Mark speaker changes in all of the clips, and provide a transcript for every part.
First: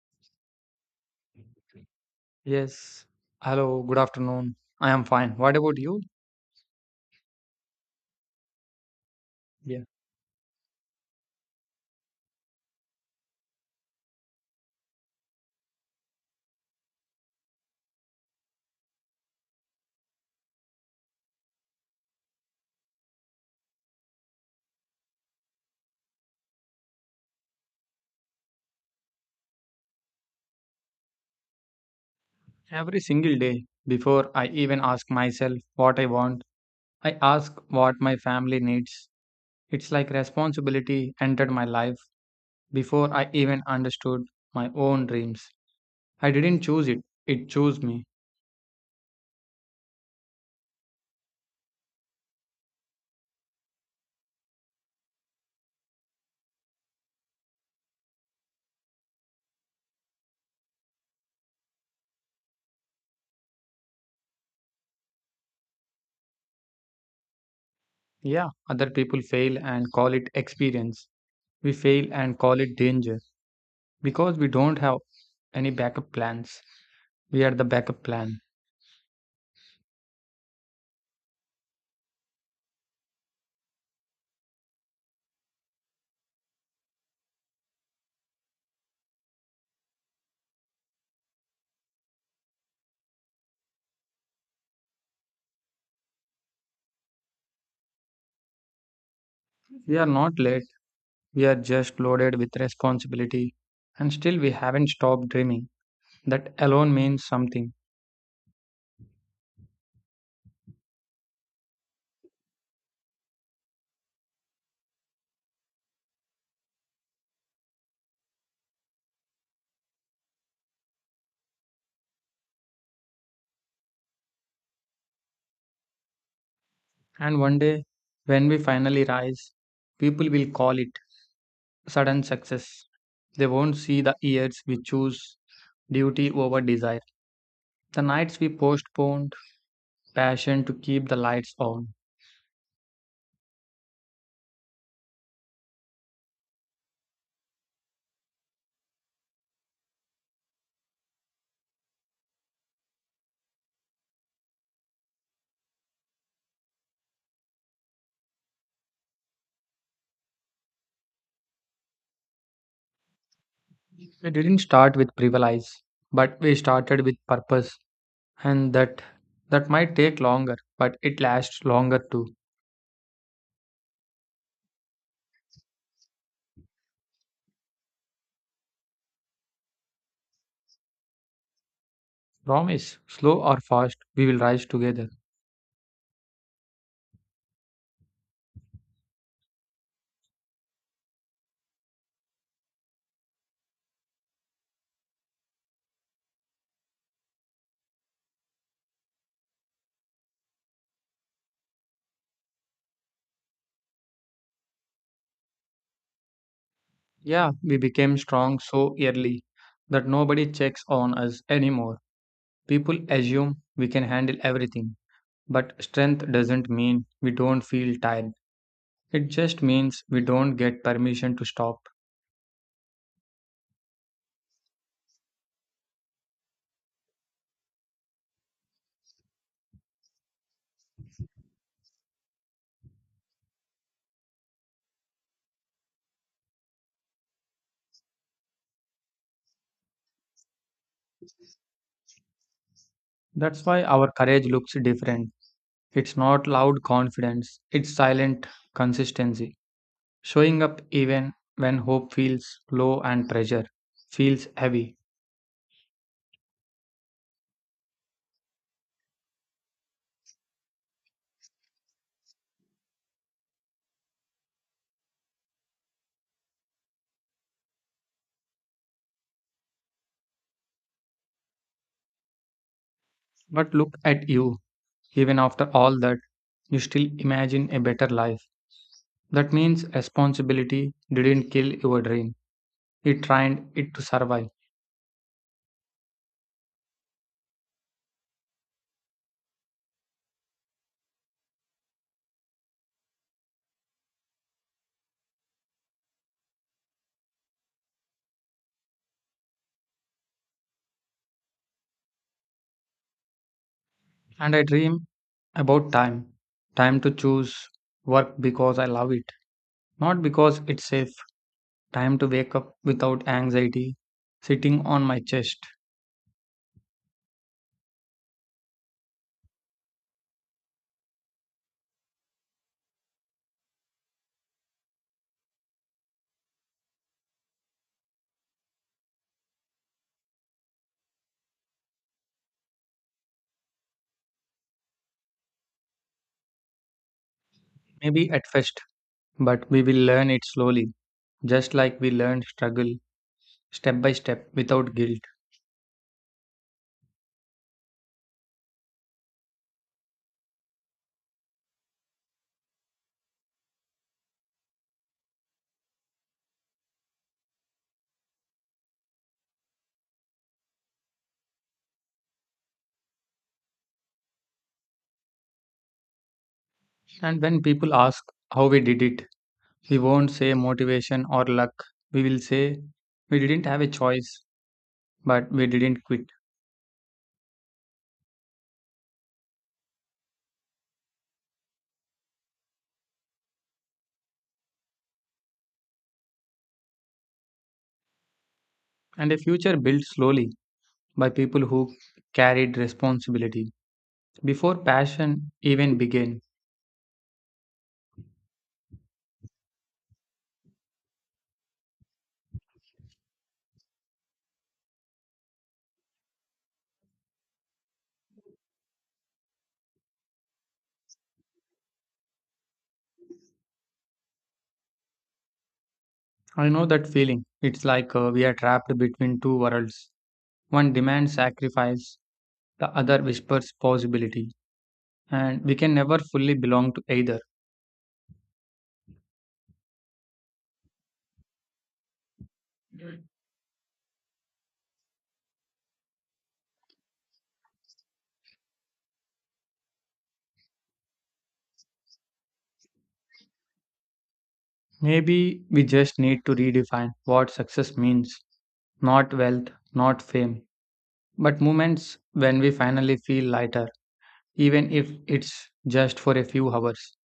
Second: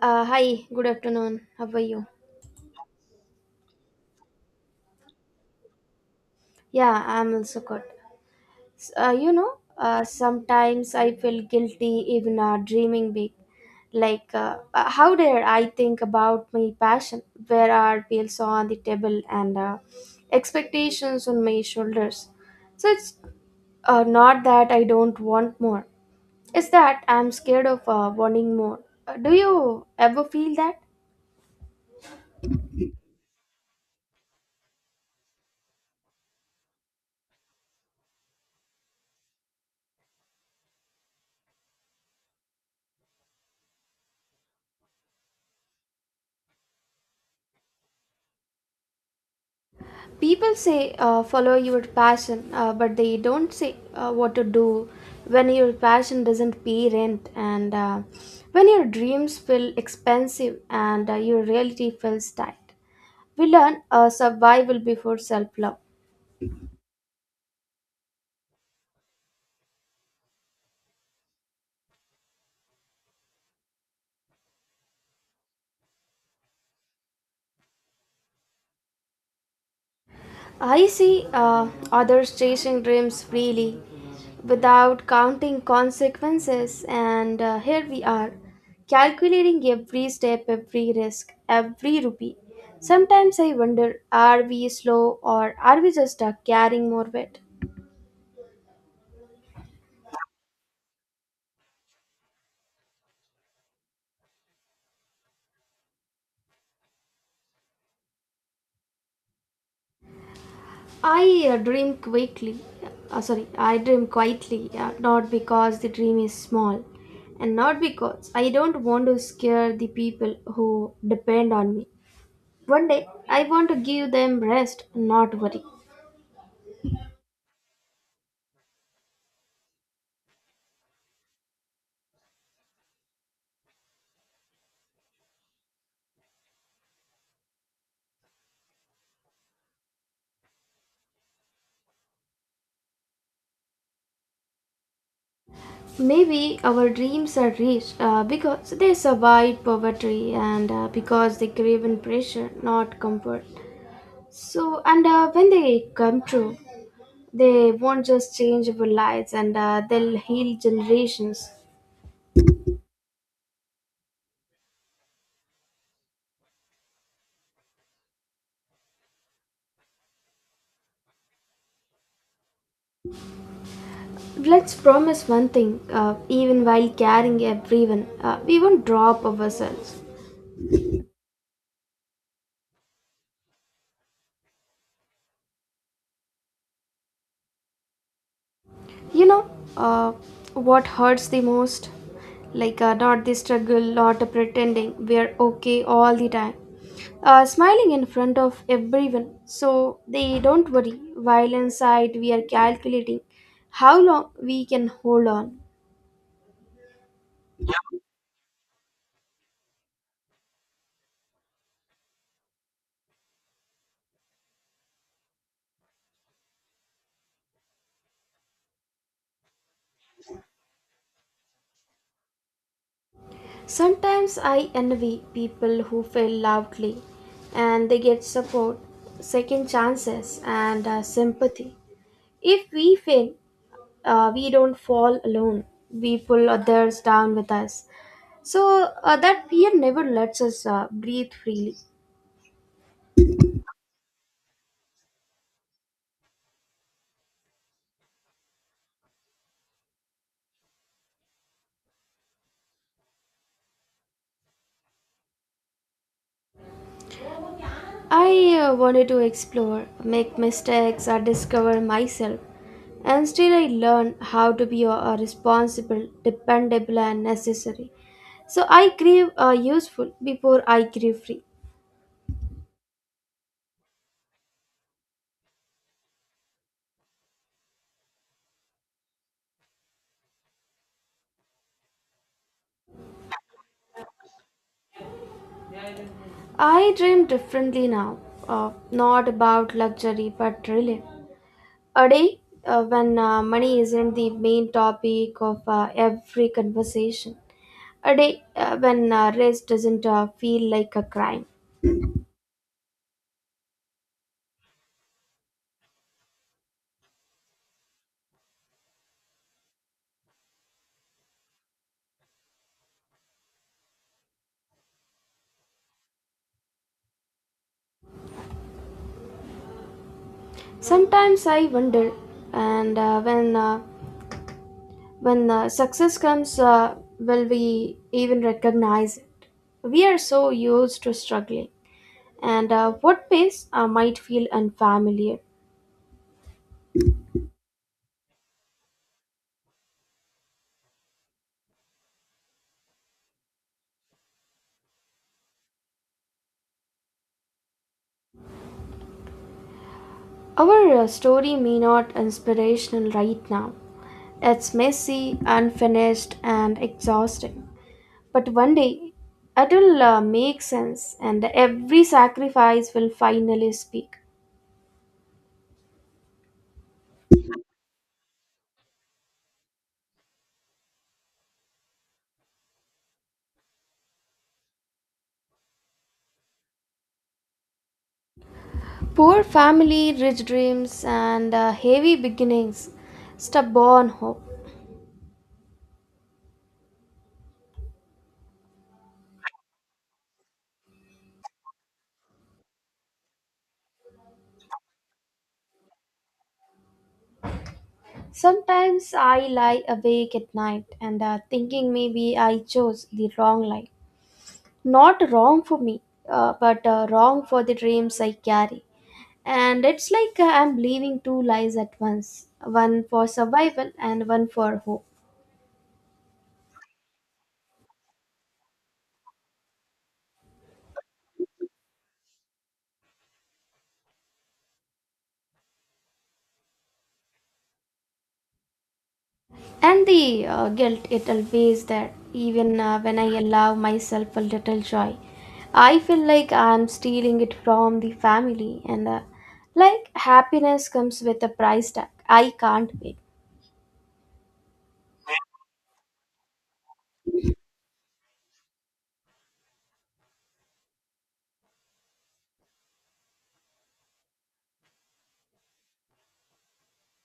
Speaker 1: Hi, good afternoon. How are you?
Speaker 2: Yes. Hello, good afternoon. I am fine. What about you?
Speaker 1: Yeah, I'm also good. S- Uh, you know,
Speaker 2: Yeah.
Speaker 1: uh, sometimes I feel guilty even dreaming big. Like, how dare I think about my passion? Where are bills on the table and expectations on my shoulders? So it's not that I don't want more. It's that I'm scared of wanting more. Do you ever feel that?
Speaker 2: Every single day, before I even ask myself what I want, I ask what my family needs. It's like responsibility entered my life before I even understood my own dreams. I didn't choose it, it chose me.
Speaker 1: People say follow your passion, but they don't say what to do when your passion doesn't pay rent, and when your dreams feel expensive and your reality feels tight. We learn survival before self love.
Speaker 2: Yeah, other people fail and call it experience. We fail and call it danger because we don't have any backup plans. We are the backup plan.
Speaker 1: I see others chasing dreams freely without counting consequences, and here we are, calculating every step, every risk, every rupee. Sometimes I wonder, are we slow or are we just carrying more weight?
Speaker 2: We are not late. We are just loaded with responsibility, and still we haven't stopped dreaming. That alone means something.
Speaker 1: I dream quickly. Sorry, I dream quietly, not because the dream is small and not because I don't want to scare the people who depend on me. One day, I want to give them rest, not worry.
Speaker 2: And one day, when we finally rise, people will call it sudden success. They won't see the years we choose duty over desire, the nights we postponed passion to keep the lights on.
Speaker 1: Maybe our dreams are rich because they survived poverty and because they crave in pressure, not comfort. So, and when they come true, they won't just change our lives, and they'll heal generations.
Speaker 2: We didn't start with privilege, but we started with purpose, and that might take longer, but it lasts longer too.
Speaker 1: Let's promise one thing, even while carrying everyone, we won't drop ourselves.
Speaker 2: Promise, slow or fast, we will rise together.
Speaker 1: You know, uh, what hurts the most? Like, not the struggle, not the pretending we're okay all the time. Smiling in front of everyone so they don't worry while inside we are calculating how long we can hold on.
Speaker 2: Yeah, we became strong so early that nobody checks on us anymore. People assume we can handle everything, but strength doesn't mean we don't feel tired. It just means we don't get permission to stop.
Speaker 1: Sometimes I envy people who fail loudly and they get support, second chances, and sympathy. If we fail, we don't fall alone, we pull others down with us, so that fear never lets us breathe freely.
Speaker 2: That's why our courage looks different. It's not loud confidence, it's silent consistency. Showing up even when hope feels low and pressure feels heavy.
Speaker 1: I wanted to explore, make mistakes, or discover myself, and still I learn how to be responsible, dependable, and necessary, so I crave useful before I crave free.
Speaker 2: But look at you. Even after all that, you still imagine a better life. That means responsibility didn't kill your dream, it trained it to survive.
Speaker 1: I dream differently now, not about luxury but relief. A day when money isn't the main topic of every conversation. A day when rest doesn't feel like a crime.
Speaker 2: And I dream about time, time to choose work because I love it, not because it's safe, time to wake up without anxiety sitting on my chest.
Speaker 1: Sometimes I wonder, and when success comes, will we even recognize it? We are so used to struggling, and what pace might feel unfamiliar.
Speaker 2: Maybe at first, but we will learn it slowly, just like we learned struggle step by step without guilt.
Speaker 1: Our story may not inspirational right now. It's messy, unfinished, and exhausting. But one day, it'll make sense, and every sacrifice will finally speak.
Speaker 2: And when people ask how we did it, we won't say motivation or luck. We will say we didn't have a choice, but we didn't quit.
Speaker 1: Poor family, rich dreams, and heavy beginnings, stubborn hope.
Speaker 2: And a future built slowly by people who carried responsibility before passion even began.
Speaker 1: Sometimes I lie awake at night and thinking maybe I chose the wrong life. Not wrong for me, but wrong for the dreams I carry. And it's like I'm living two lives at once, one for survival and one for hope.
Speaker 2: I know that feeling. It's like we are trapped between two worlds. One demands sacrifice, the other whispers possibility. And we can never fully belong to either.
Speaker 1: And the guilt, it always there, even when I allow myself a little joy. I feel like I'm stealing it from the family, and like happiness comes with a price tag I can't pay.
Speaker 2: Maybe we just need to redefine what success means, not wealth, not fame, but moments when we finally feel lighter, even if it's just for a few hours.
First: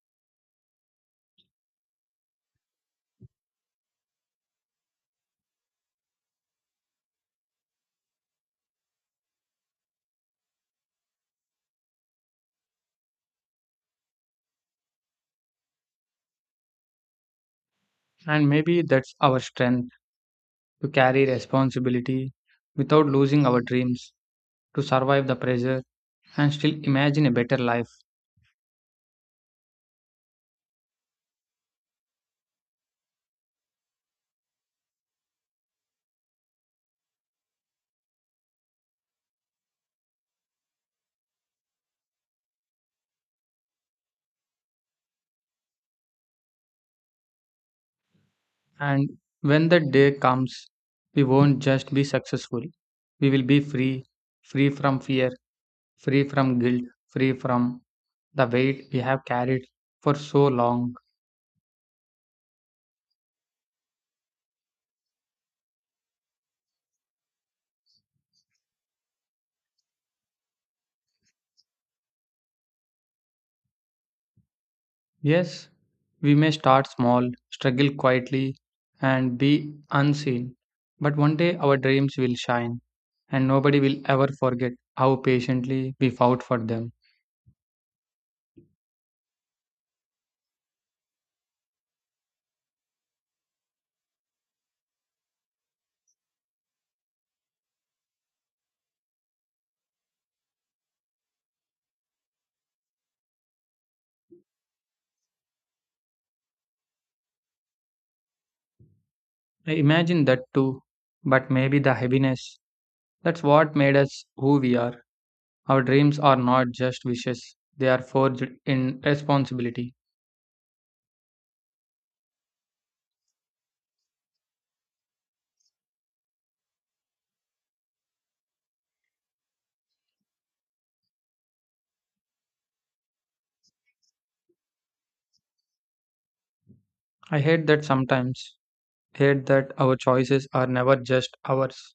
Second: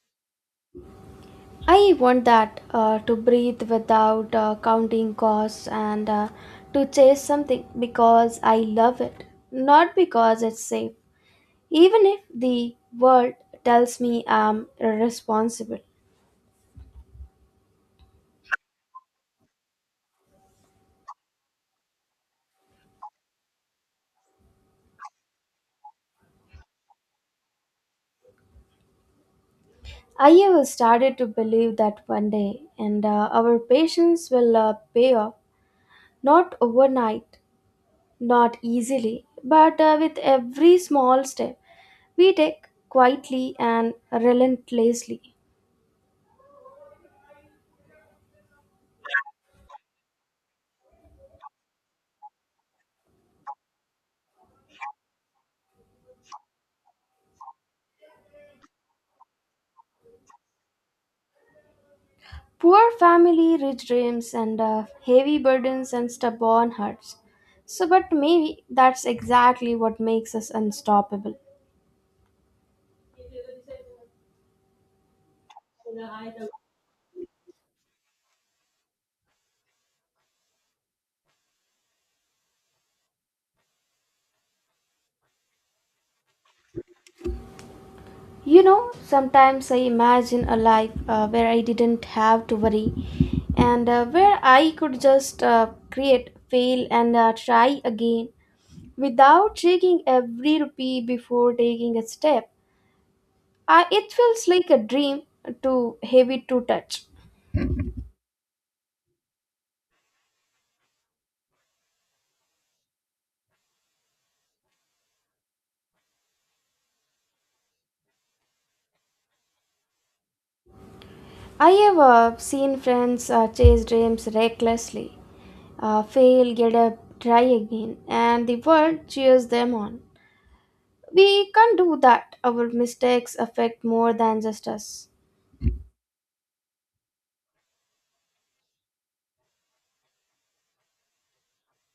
Speaker 1: I want that, to breathe without counting costs and to chase something because I love it, not because it's safe. Even if the world tells me I'm irresponsible,
Speaker 2: And maybe that's our strength, to carry responsibility without losing our dreams, to survive the pressure and still imagine a better life.
Speaker 1: I have started to believe that one day, and our patience will pay off. Not overnight, not easily, but with every small step we take quietly and relentlessly.
Speaker 2: And when the day comes, we won't just be successful, we will be free, free from fear, free from guilt, free from the weight we have carried for so long.
Speaker 1: Poor family, rich dreams, and heavy burdens and stubborn hearts. So, but maybe that's exactly what makes us unstoppable.
Speaker 2: Yes, we may start small, struggle quietly, and be unseen, but one day our dreams will shine, and nobody will ever forget how patiently we fought for them.
Speaker 1: You know, sometimes I imagine a life where I didn't have to worry and where I could just create, fail, and try again without shaking every rupee before taking a step. It feels like a dream too heavy to touch.
Speaker 2: I imagine that too, but maybe the heaviness, that's what made us who we are. Our dreams are not just wishes, they are forged in responsibility.
Speaker 1: I have seen friends chase dreams recklessly, fail, get up, try again, and the world cheers them on. We can't do that. Our mistakes affect more than just us.
Speaker 2: I hate that sometimes, hate that our choices are never just ours.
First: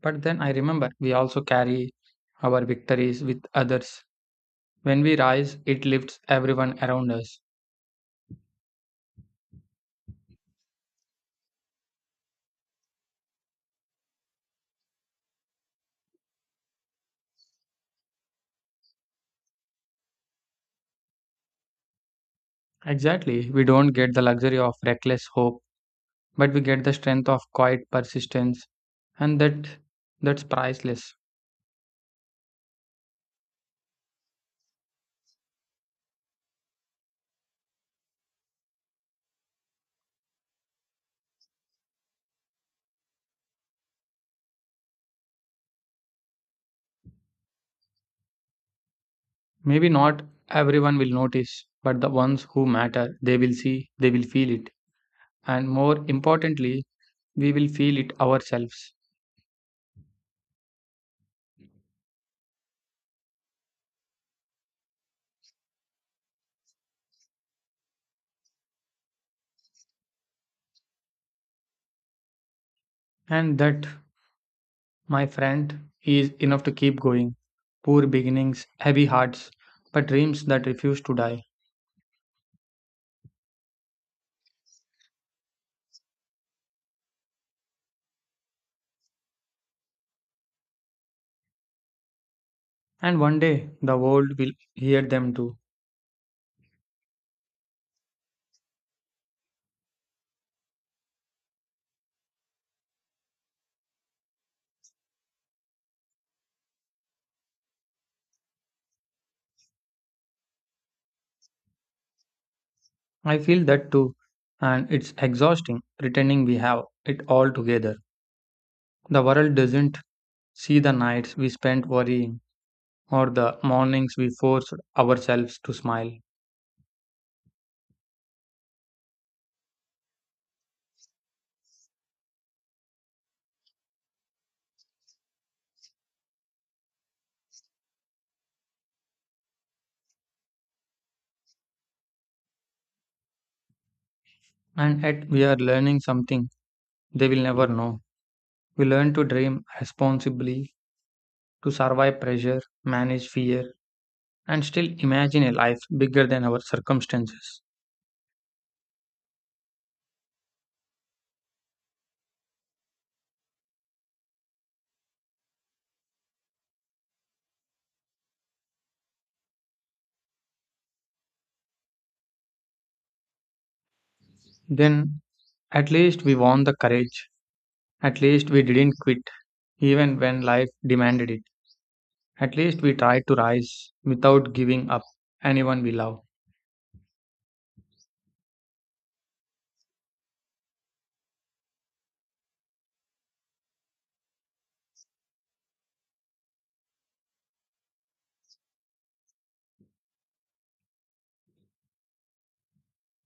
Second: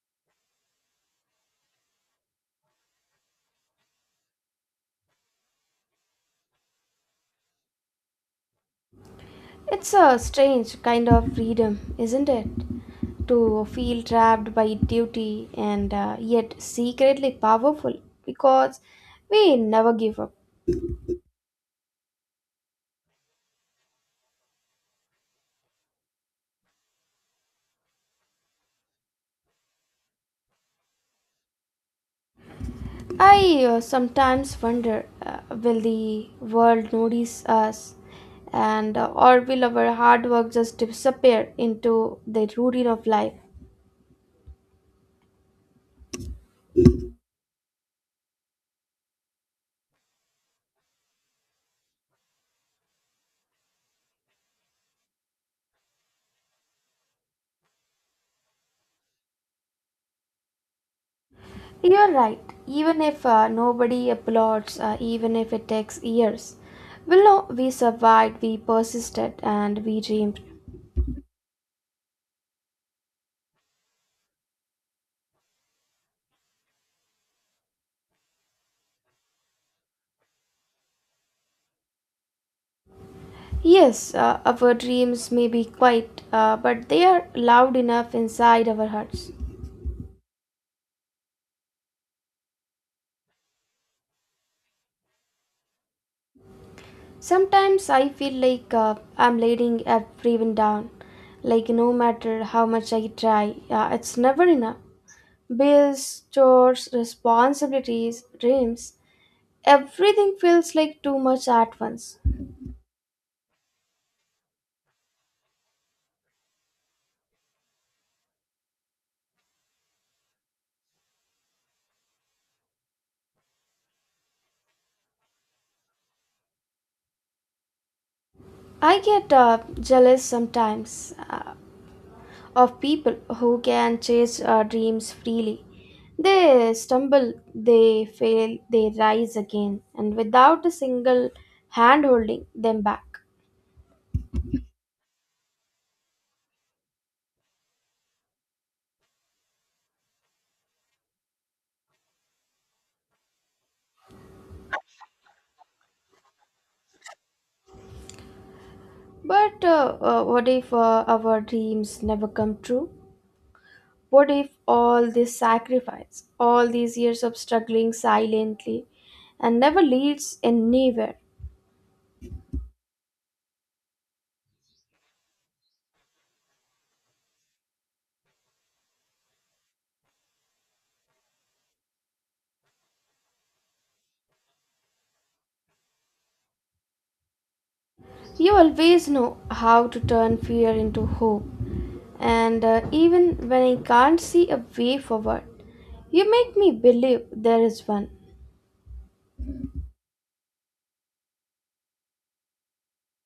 Speaker 2: But then I remember we also carry our victories with others. When we rise, it lifts everyone around us.
Speaker 1: It's a strange kind of freedom, isn't it? To feel trapped by duty and yet secretly powerful because we never give up.
Speaker 2: Exactly. We don't get the luxury of reckless hope, but we get the strength of quiet persistence, and that's priceless.
Speaker 1: I sometimes wonder, will the world notice us, and or will our hard work just disappear into the routine of life?
Speaker 2: Maybe not everyone will notice, but the ones who matter, they will see, they will feel it, and more importantly, we will feel it ourselves.
Speaker 1: You're right. Even if nobody applauds, even if it takes years, we know we survived, we persisted, and we dreamed.
Speaker 2: And that, my friend, he is enough to keep going. Poor beginnings, heavy hearts, but dreams that refuse to die.
Speaker 1: Yes, our dreams may be quiet, but they are loud enough inside our hearts.
Speaker 2: And one day the world will hear them too.
Speaker 1: Sometimes I feel like I'm letting everyone down. Like, no matter how much I try, it's never enough. Bills, chores, responsibilities, dreams, everything feels like too much at once.
Speaker 2: I feel that too. And it's exhausting pretending we have it all together. The world doesn't see the nights we spent worrying or the mornings we forced ourselves to smile.
Speaker 1: I get jealous sometimes, of people who can chase dreams freely. They stumble, they fail, they rise again, and without a single hand holding them back.
Speaker 2: And yet we are learning something they will never know. We learn to dream responsibly, to survive pressure, manage fear, and still imagine a life bigger than our circumstances.
Speaker 1: But what if our dreams never come true? What if all this sacrifice, all these years of struggling silently, and never leads anywhere?
Speaker 2: Then at least we won the courage. At least we didn't quit, even when life demanded it. At least we tried to rise without giving up anyone we love.
Speaker 1: You always know how to turn fear into hope. And even when I can't see a way forward, you make me believe there is one.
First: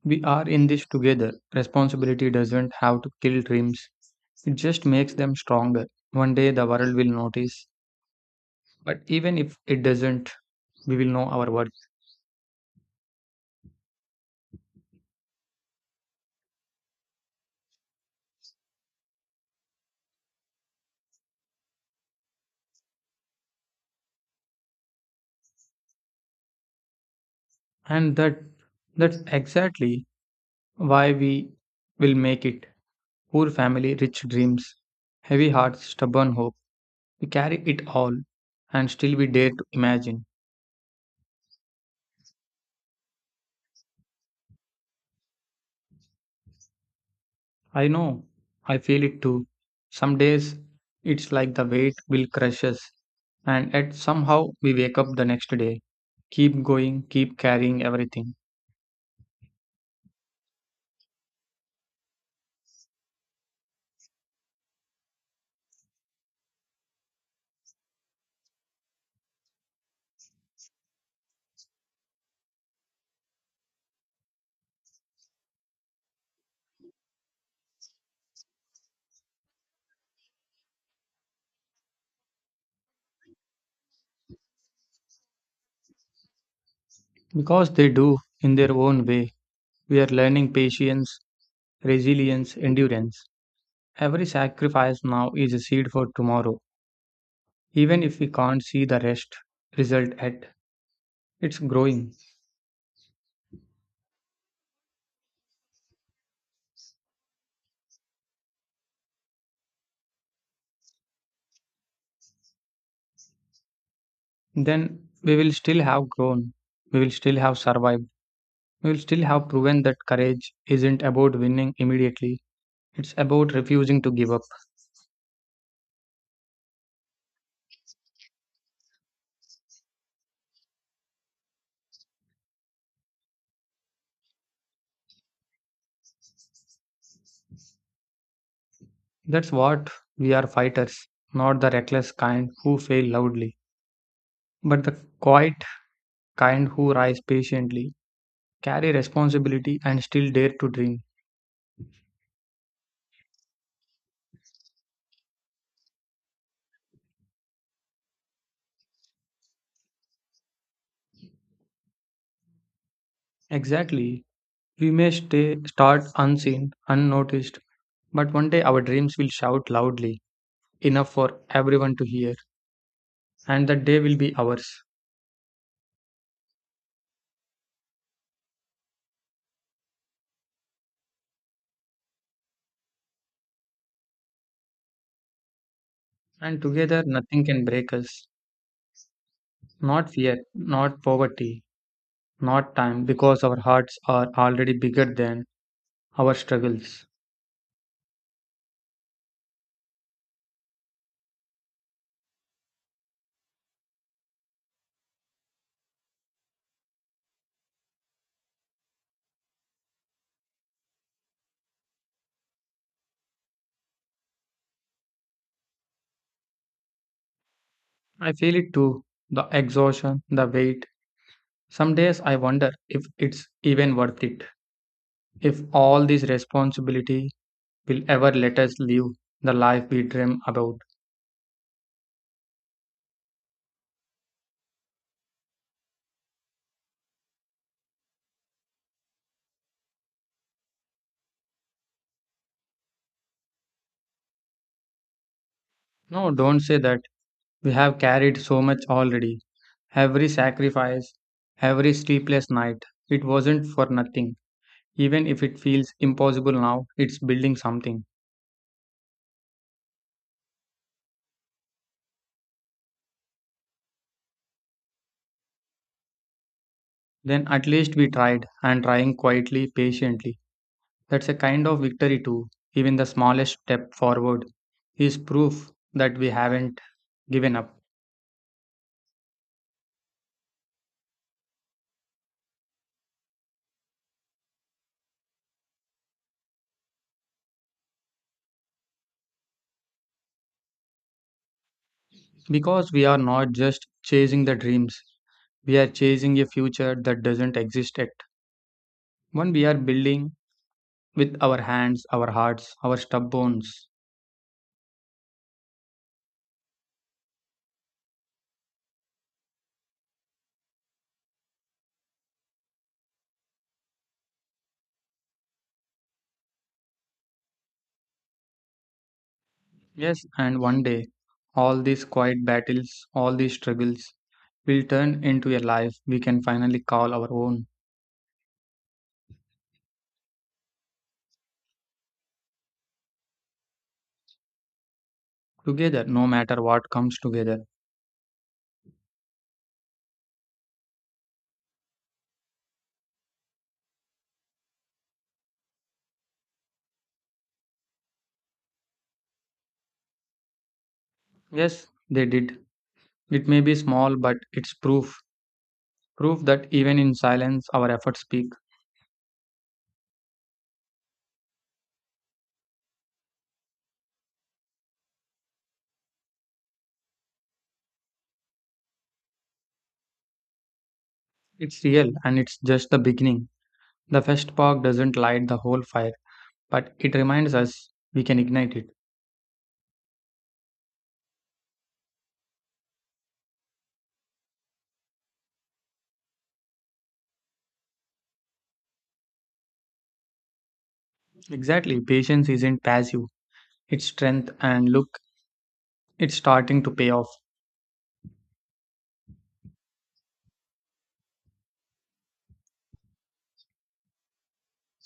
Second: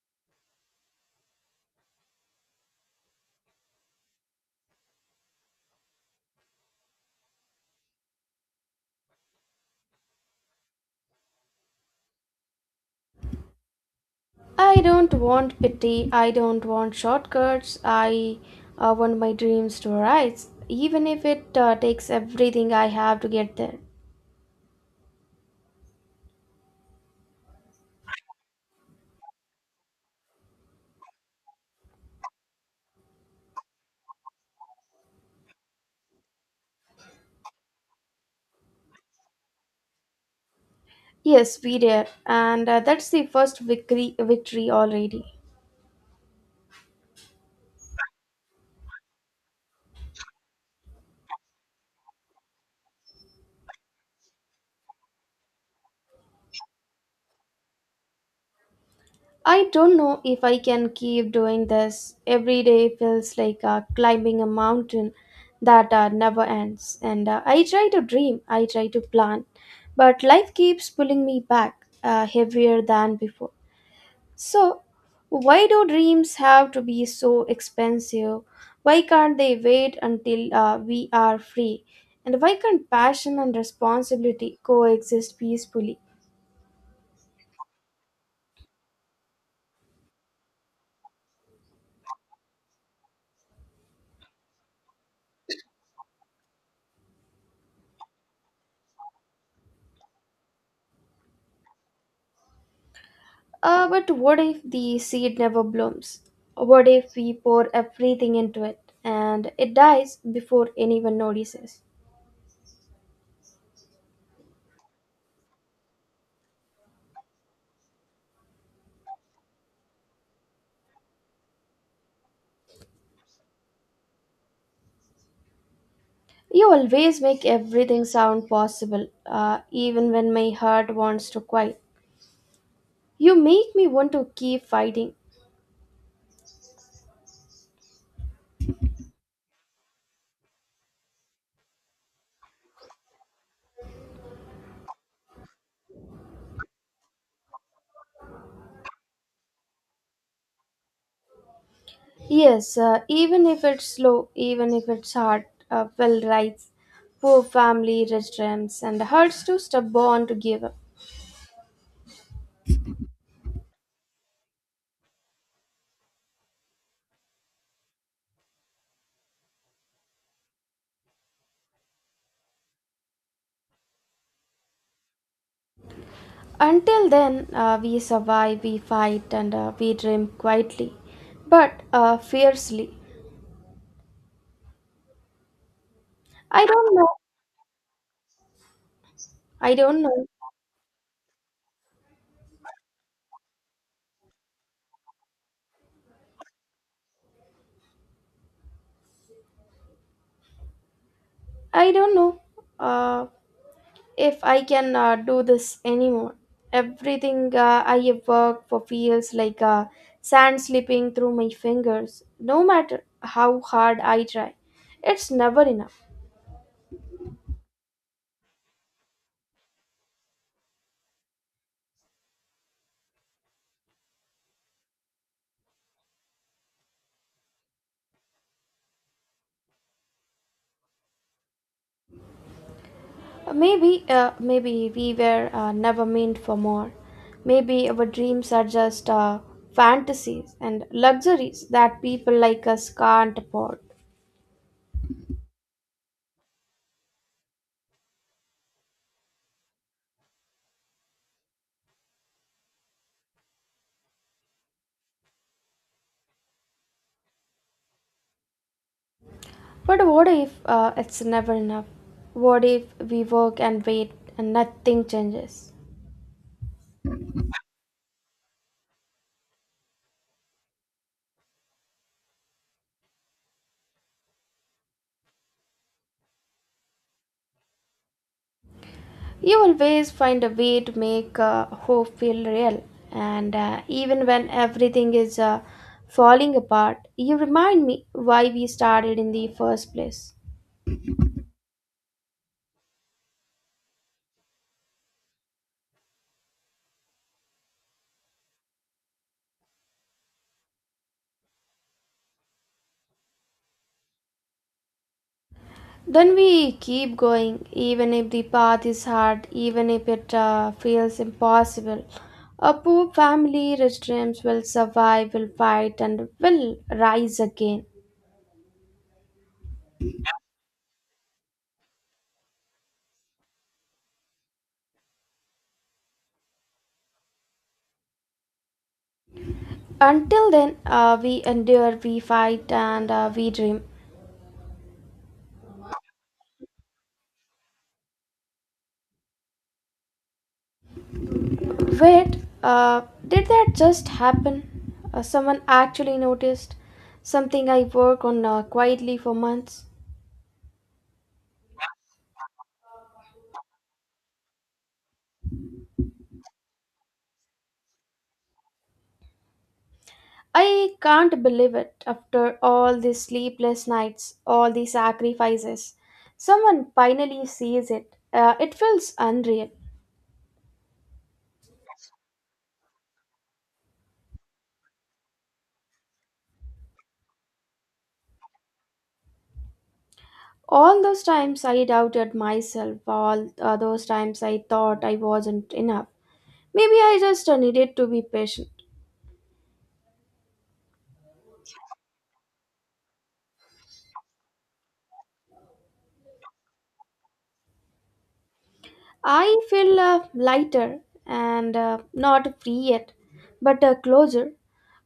Speaker 2: We are in this together. Responsibility doesn't have to kill dreams, it just makes them stronger. One day the world will notice, but even if it doesn't, we will know our worth.
Speaker 1: I don't want pity. I don't want shortcuts. I want my dreams to rise, even if it takes everything I have to get there.
Speaker 2: And that's exactly why we will make it. Poor family, rich dreams, heavy hearts, stubborn hope. We carry it all, and still we dare to imagine.
Speaker 1: Yes, we did, and that's the first victory already.
Speaker 2: I know, I feel it too. Some days it's like the weight will crush us, and yet somehow we wake up the next day, keep going, keep carrying everything.
Speaker 1: I don't know if I can keep doing this. Every day feels like climbing a mountain that never ends. And I try to dream, I try to plan, but life keeps pulling me back, heavier than before. So, why do dreams have to be so expensive? Why can't they wait until we are free? And why can't passion and responsibility coexist peacefully?
Speaker 2: Because they do, in their own way. We are learning patience, resilience, endurance. Every sacrifice now is a seed for tomorrow, even if we can't see the rest result yet, it's growing.
Speaker 1: But what if the seed never blooms? What if we pour everything into it and it dies before anyone notices?
Speaker 2: Then we will still have grown. We will still have survived. We will still have proven that courage isn't about winning immediately. It's about refusing to give up.
Speaker 1: You always make everything sound possible, even when my heart wants to quiet. You make me want to keep fighting.
Speaker 2: That's what we are, fighters, not the reckless kind who fail loudly, but the quiet kind who rise patiently, carry responsibility, and still dare to dream.
Speaker 1: Yes, even if it's slow, even if it's hard, Phil writes, poor family restaurants and hurts to stubborn to give up.
Speaker 2: Exactly. We may stay, start unseen, unnoticed, but one day our dreams will shout loudly, enough for everyone to hear, and that day will be ours.
Speaker 1: Until then, we survive, we fight, and we dream quietly, but fiercely.
Speaker 2: And
Speaker 1: I don't
Speaker 2: together,
Speaker 1: know.
Speaker 2: nothing can break us.
Speaker 1: I don't
Speaker 2: Not
Speaker 1: know.
Speaker 2: fear, not poverty, not time, because our hearts are already bigger than our struggles.
Speaker 1: I don't know. Uh, if I can do this anymore. Everything I have worked for feels like sand slipping through my fingers, no matter how hard I try. It's never enough.
Speaker 2: I feel it too, the exhaustion, the weight. Some days I wonder if it's even worth it, if all this responsibility will ever let us live the life we dream about.
Speaker 1: Maybe we were never meant for more. Maybe our dreams are just fantasies and luxuries that people like us can't afford.
Speaker 2: No, don't say that. We have carried so much already. Every sacrifice, every sleepless night, it wasn't for nothing. Even if it feels impossible now, it's building something.
Speaker 1: But what if it's never enough? What if we work and wait and nothing changes?
Speaker 2: Then at least we tried, and trying quietly, patiently. That's a kind of victory too. Even the smallest step forward is proof that we haven't given up.
Speaker 1: You always find a way to make hope feel real, and even when everything is falling apart, you remind me why we started in the first place.
Speaker 2: Because we are not just chasing the dreams, we are chasing a future that doesn't exist yet. One we are building with our hands, our hearts, our stubborns.
Speaker 1: Then we keep going, even if the path is hard, even if it feels impossible. A poor family, rich dreams will survive, will fight, and will rise again.
Speaker 2: Yes, and one day, all these quiet battles, all these struggles, will turn into a life we can finally call our own
Speaker 1: Until then, we endure, we fight, and we dream.
Speaker 2: together, no matter what comes together.
Speaker 1: Wait, uh, did that just happen? Someone actually noticed something I work on quietly for months.
Speaker 2: Yes, they did. It may be small, but it's proof. Proof that even in silence, our efforts speak.
Speaker 1: I can't believe it after all these sleepless nights, all these sacrifices. Someone finally sees it. It feels unreal.
Speaker 2: It's real and it's just the beginning. The first spark doesn't light the whole fire, but it reminds us we can ignite it.
Speaker 1: All those times I doubted myself, all those times I thought I wasn't enough. Maybe I just needed to be patient.
Speaker 2: Exactly, patience isn't passive, it's strength, and look, it's starting to pay off.
Speaker 1: I feel lighter and not free yet, but closer.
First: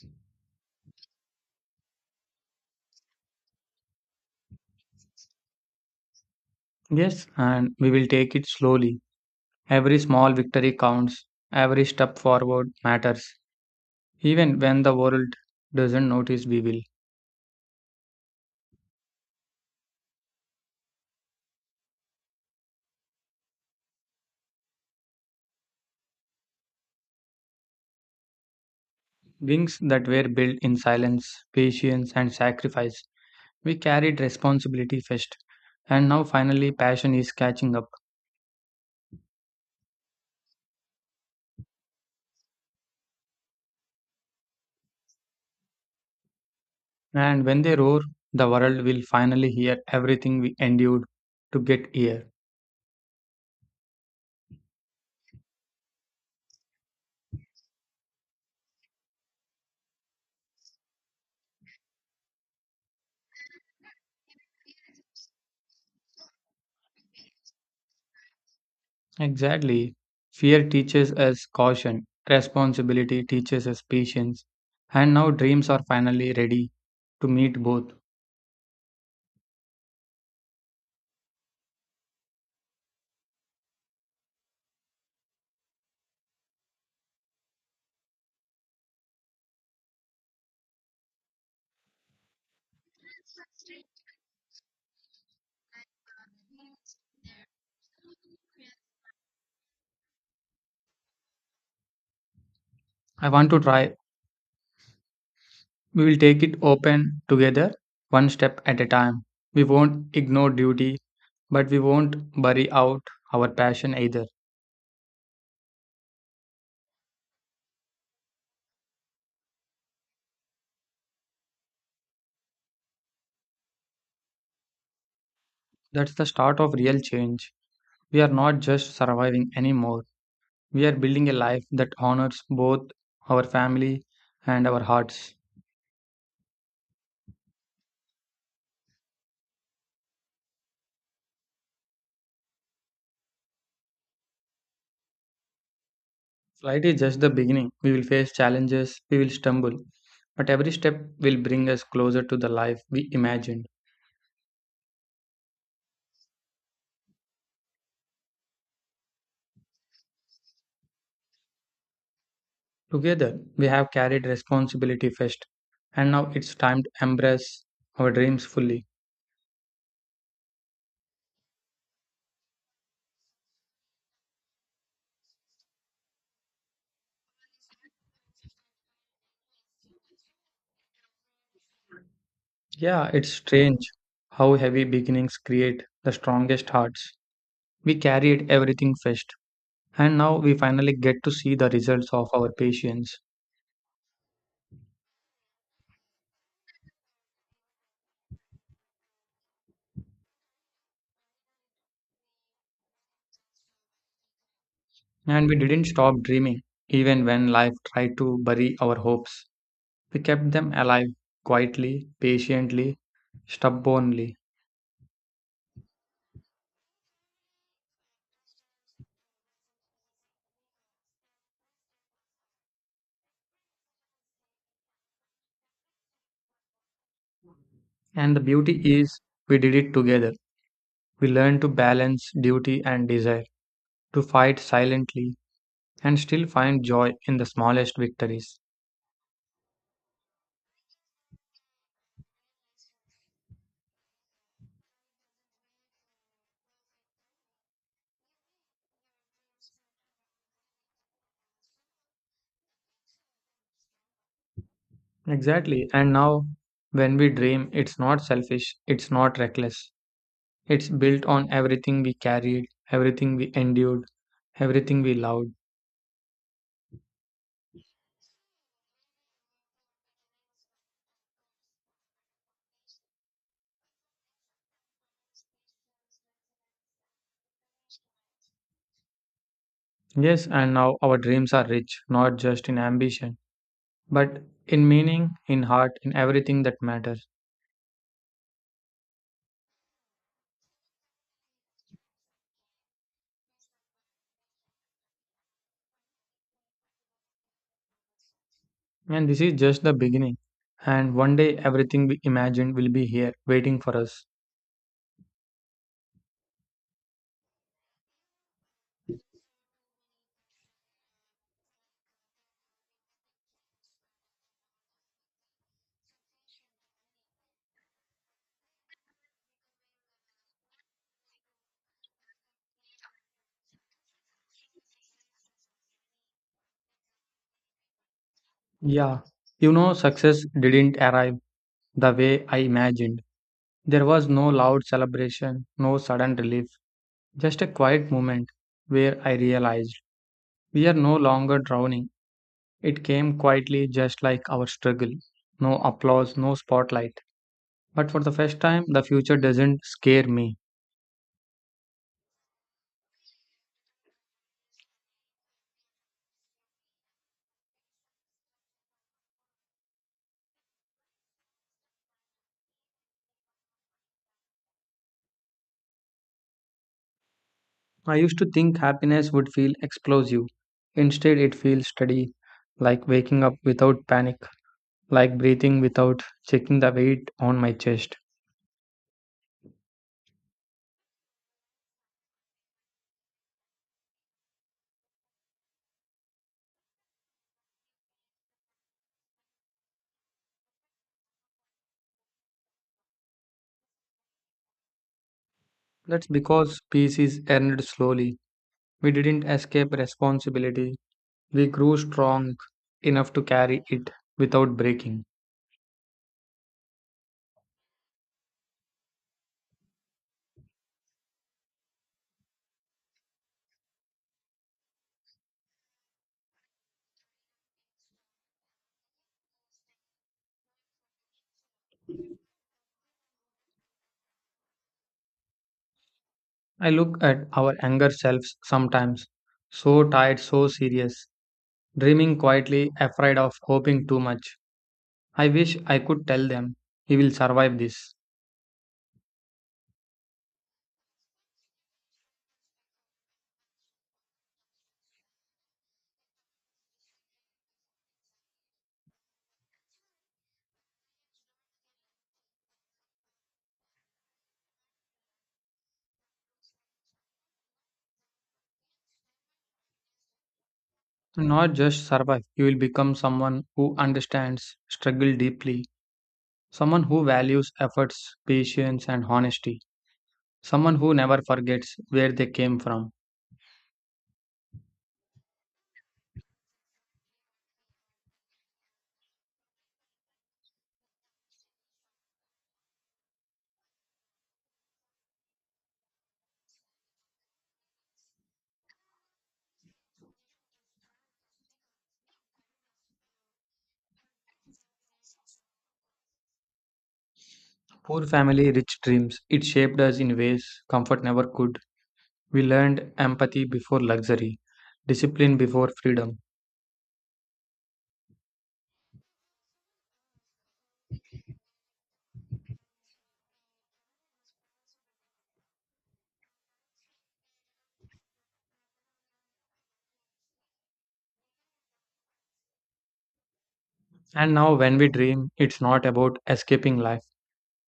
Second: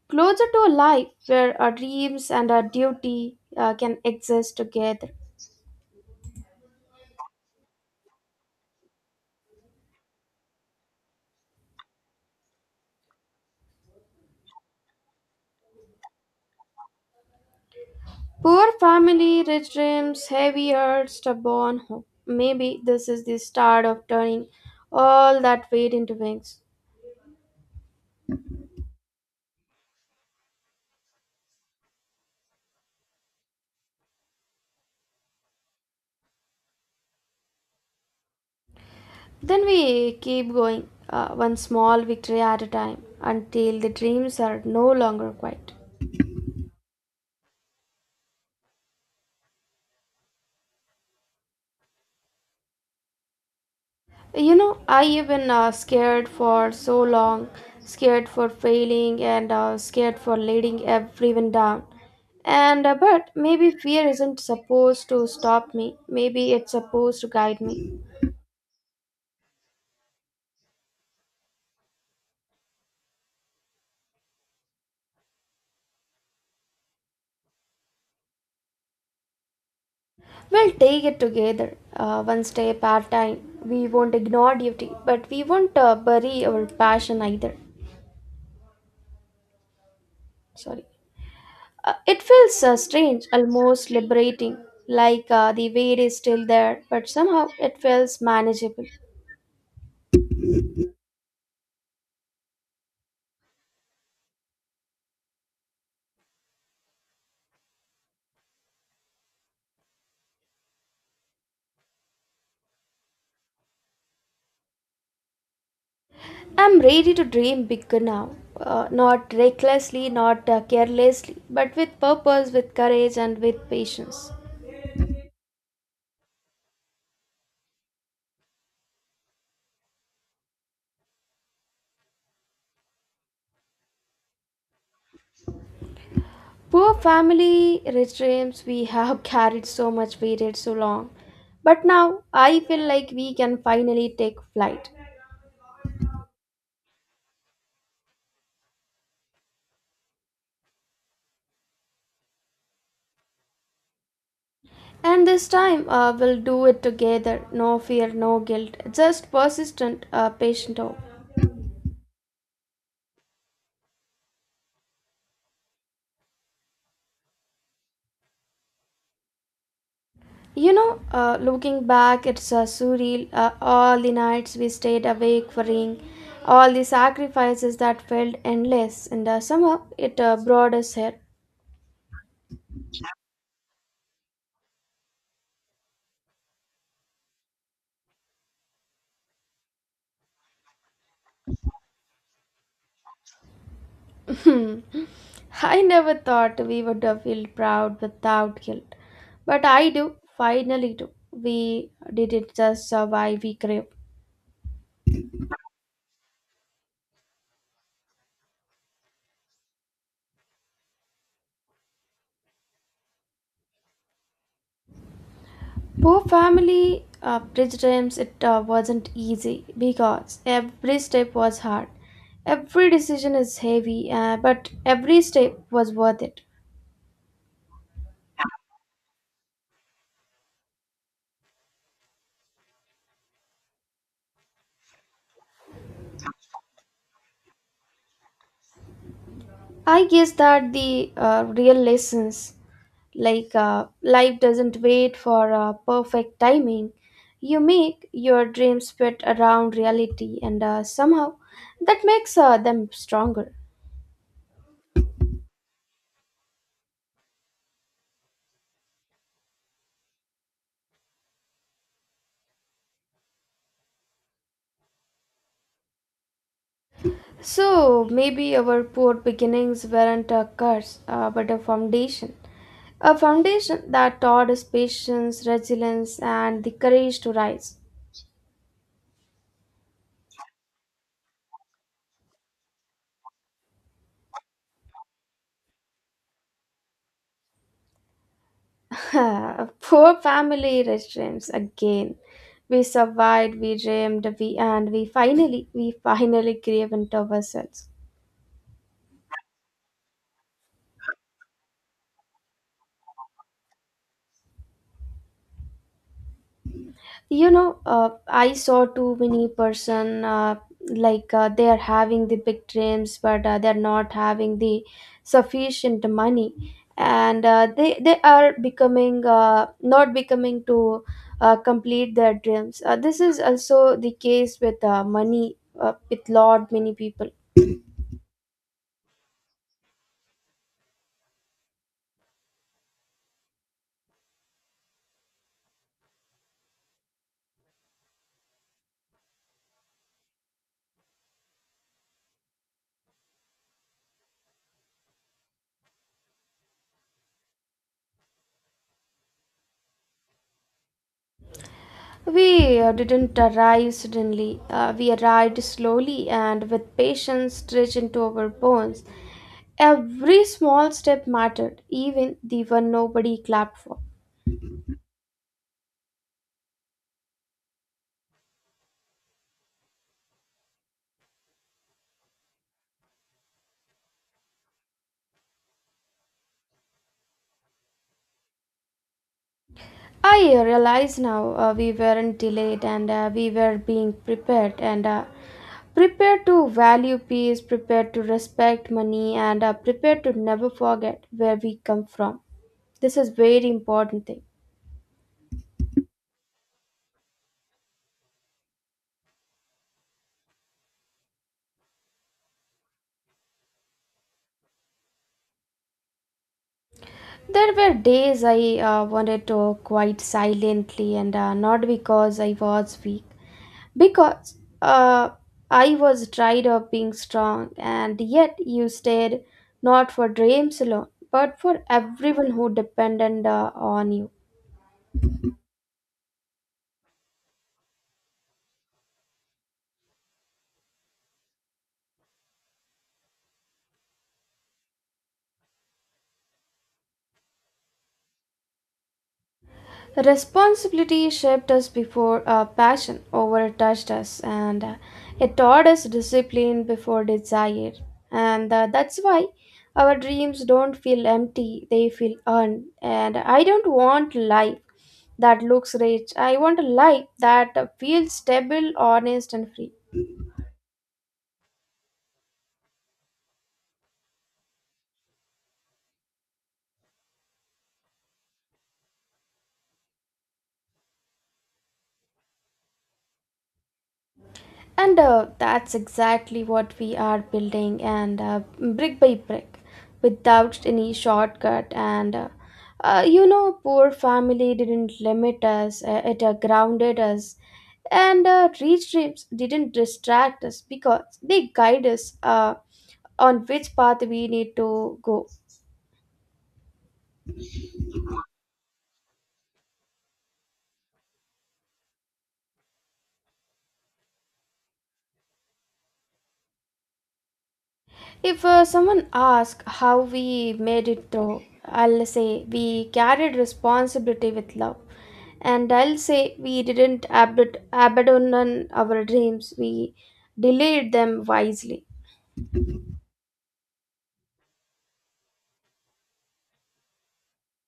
Speaker 1: Closer to a life where our dreams and our duty can exist together.
Speaker 2: Yes, and we will take it slowly. Every small victory counts, every step forward matters. Even when the world doesn't notice, we will.
Speaker 1: Poor family, rich dreams, heavy heart, stubborn hope. Maybe this is the start of turning all that weight into wings.
Speaker 2: Wings that were built in silence, patience, and sacrifice. We carried responsibility first, and now finally passion is catching up.
Speaker 1: Then we keep going, one small victory at a time, until the dreams are no longer quiet.
Speaker 2: And when they roar, the world will finally hear everything we endured to get here.
Speaker 1: You know, I even scared for so long, scared for failing and scared for letting everyone down. And but maybe fear isn't supposed to stop me. Maybe it's supposed to guide me.
Speaker 2: Exactly. Fear teaches us caution, responsibility teaches us patience, and now dreams are finally ready to meet both.
Speaker 1: We'll take it together, one step at a time. We won't ignore duty, but we won't bury our passion either. Sorry. It feels strange, almost liberating, like the weight is still there, but somehow it feels manageable.
Speaker 2: I want to try. We will take it open together, one step at a time. We won't ignore duty, but we won't bury out our passion either.
Speaker 1: I'm ready to dream big now. Not recklessly, not carelessly, but with purpose, with courage, and with patience.
Speaker 2: That's the start of real change. We are not just surviving anymore. We are building a life that honors both our family and our hearts.
Speaker 1: Poor family, rich dreams, we have carried so much weighted so long. But now I feel like we can finally take flight.
Speaker 2: Flight is just the beginning. We will face challenges, we will stumble, but every step will bring us closer to the life we imagined.
Speaker 1: And this time, we'll do it together. No fear, no guilt. Just persistent, patient hope.
Speaker 2: Together, we have carried responsibility first, and now it's time to embrace our dreams fully.
Speaker 1: You know, looking back, it's surreal. All the nights we stayed awake worrying, all the sacrifices that felt endless, and somehow it brought us here.
Speaker 2: Yeah, it's strange how heavy beginnings create the strongest hearts. We carried everything first, and now we finally get to see the results of our patience.
Speaker 1: I never thought we would feel proud without guilt, but I do, finally do. We didn't just survive, we grew.
Speaker 2: And we didn't stop dreaming, even when life tried to bury our hopes. We kept them alive quietly, patiently, stubbornly.
Speaker 1: Poor family bridge times it wasn't easy because every step was hard. Every decision is heavy, but every step was worth it.
Speaker 2: And the beauty is, we did it together. We learned to balance duty and desire, to fight silently and still find joy in the smallest victories.
Speaker 1: I guess that the real lessons, like life doesn't wait for perfect timing. You make your dreams fit around reality, and somehow that makes them stronger.
Speaker 2: Exactly. And now, when we dream, it's not selfish, it's not reckless. It's built on everything we carried, everything we endured, everything we loved.
Speaker 1: So maybe our poor beginnings weren't a curse, but a foundation. A foundation that taught us patience, resilience, and the courage to rise.
Speaker 2: Yes, and now our dreams are rich, not just in ambition, but in meaning, in heart, in everything that matters.
Speaker 1: Poor family restraints again. We survived, we dreamed, we finally gave into ourselves.
Speaker 2: And this is just the beginning. And one day, everything we imagined will be here, waiting for us.
Speaker 1: I saw too many person like they are having the big dreams but they are not having the sufficient money and uh, they are becoming not becoming to complete their dreams this is also the case with money with lot many people.
Speaker 2: Yeah. You know, success didn't arrive the way I imagined. There was no loud celebration, no sudden relief, just a quiet moment where I realized we are no longer drowning. It came quietly, just like our struggle. No applause, no spotlight. But for the first time, the future doesn't scare me.
Speaker 1: We didn't arrive suddenly. We arrived slowly and with patience stretched into our bones. Every small step mattered, even the one nobody clapped for.
Speaker 2: I used to think happiness would feel explosive. Instead, it feels steady, like waking up without panic, like breathing without checking the weight on my chest.
Speaker 1: I realize now we weren't delayed and we were being prepared and prepared to value peace, prepared to respect money, and prepared to never forget where we come from. This is very important thing.
Speaker 2: That's because peace is earned slowly. We didn't escape responsibility. We grew strong enough to carry it without breaking.
Speaker 1: There were days I wanted to quite silently and not because I was weak, because uh, I was tired of being strong, and yet you stayed not for dreams alone, but for everyone who depended on you.
Speaker 2: I look at our younger selves sometimes, so tired, so serious, dreaming quietly, afraid of hoping too much. I wish I could tell them, you will survive this.
Speaker 1: Responsibility shaped us before passion overtouched us, and it taught us discipline before desire. And that's why our dreams don't feel empty, they feel earned. And I don't want life that looks rich, I want a life that feels stable, honest, and free.
Speaker 2: Not just survive, you will become someone who understands struggle deeply, someone who values efforts, patience, and honesty, someone who never forgets where they came from.
Speaker 1: And that's exactly what we are building, and brick by brick, without any shortcut. And you know, poor family didn't limit us; it grounded us, and reach dreams didn't distract us because they guide us on which path we need to go.
Speaker 2: Poor family, rich dreams. It shaped us in ways comfort never could. We learned empathy before luxury, discipline before freedom.
Speaker 1: If someone asks how we made it through, I'll say we carried responsibility with love. And I'll say we didn't abandon our dreams, we delayed them wisely.
Speaker 2: And now, when we dream, it's not about escaping life,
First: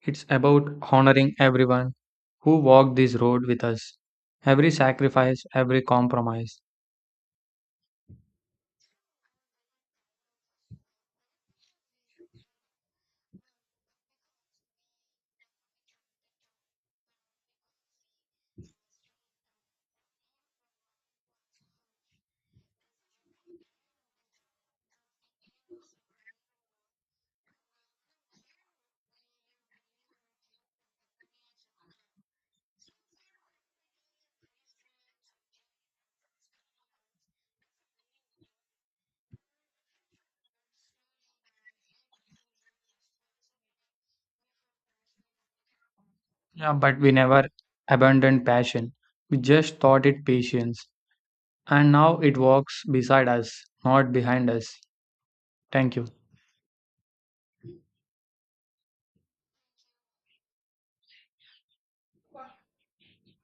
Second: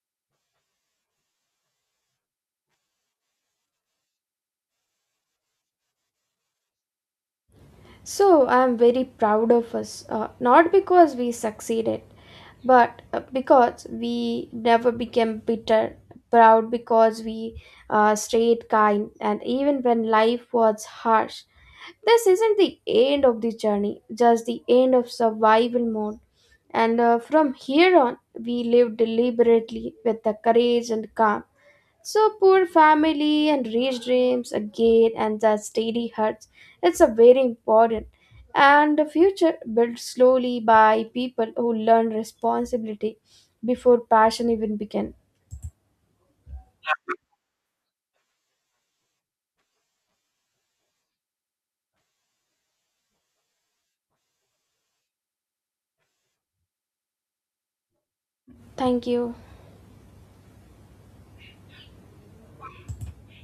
Speaker 2: it's about honoring everyone who walked this road with us. Every sacrifice, every compromise.
Speaker 1: So I am very proud of us, not because we succeeded, but because we never became bitter. Proud because we stayed kind, and even when life was harsh, this isn't the end of the journey, just the end of survival mode. And from here on, we live deliberately with the courage and calm so poor family and rich dreams again and that steady hearts. It's a very important. And the future built slowly by people who learn responsibility before passion even began.
Speaker 2: Yeah, but we never abandoned passion. We just taught it patience. And now it walks beside us, not behind us. Thank you.
Speaker 1: Thank you.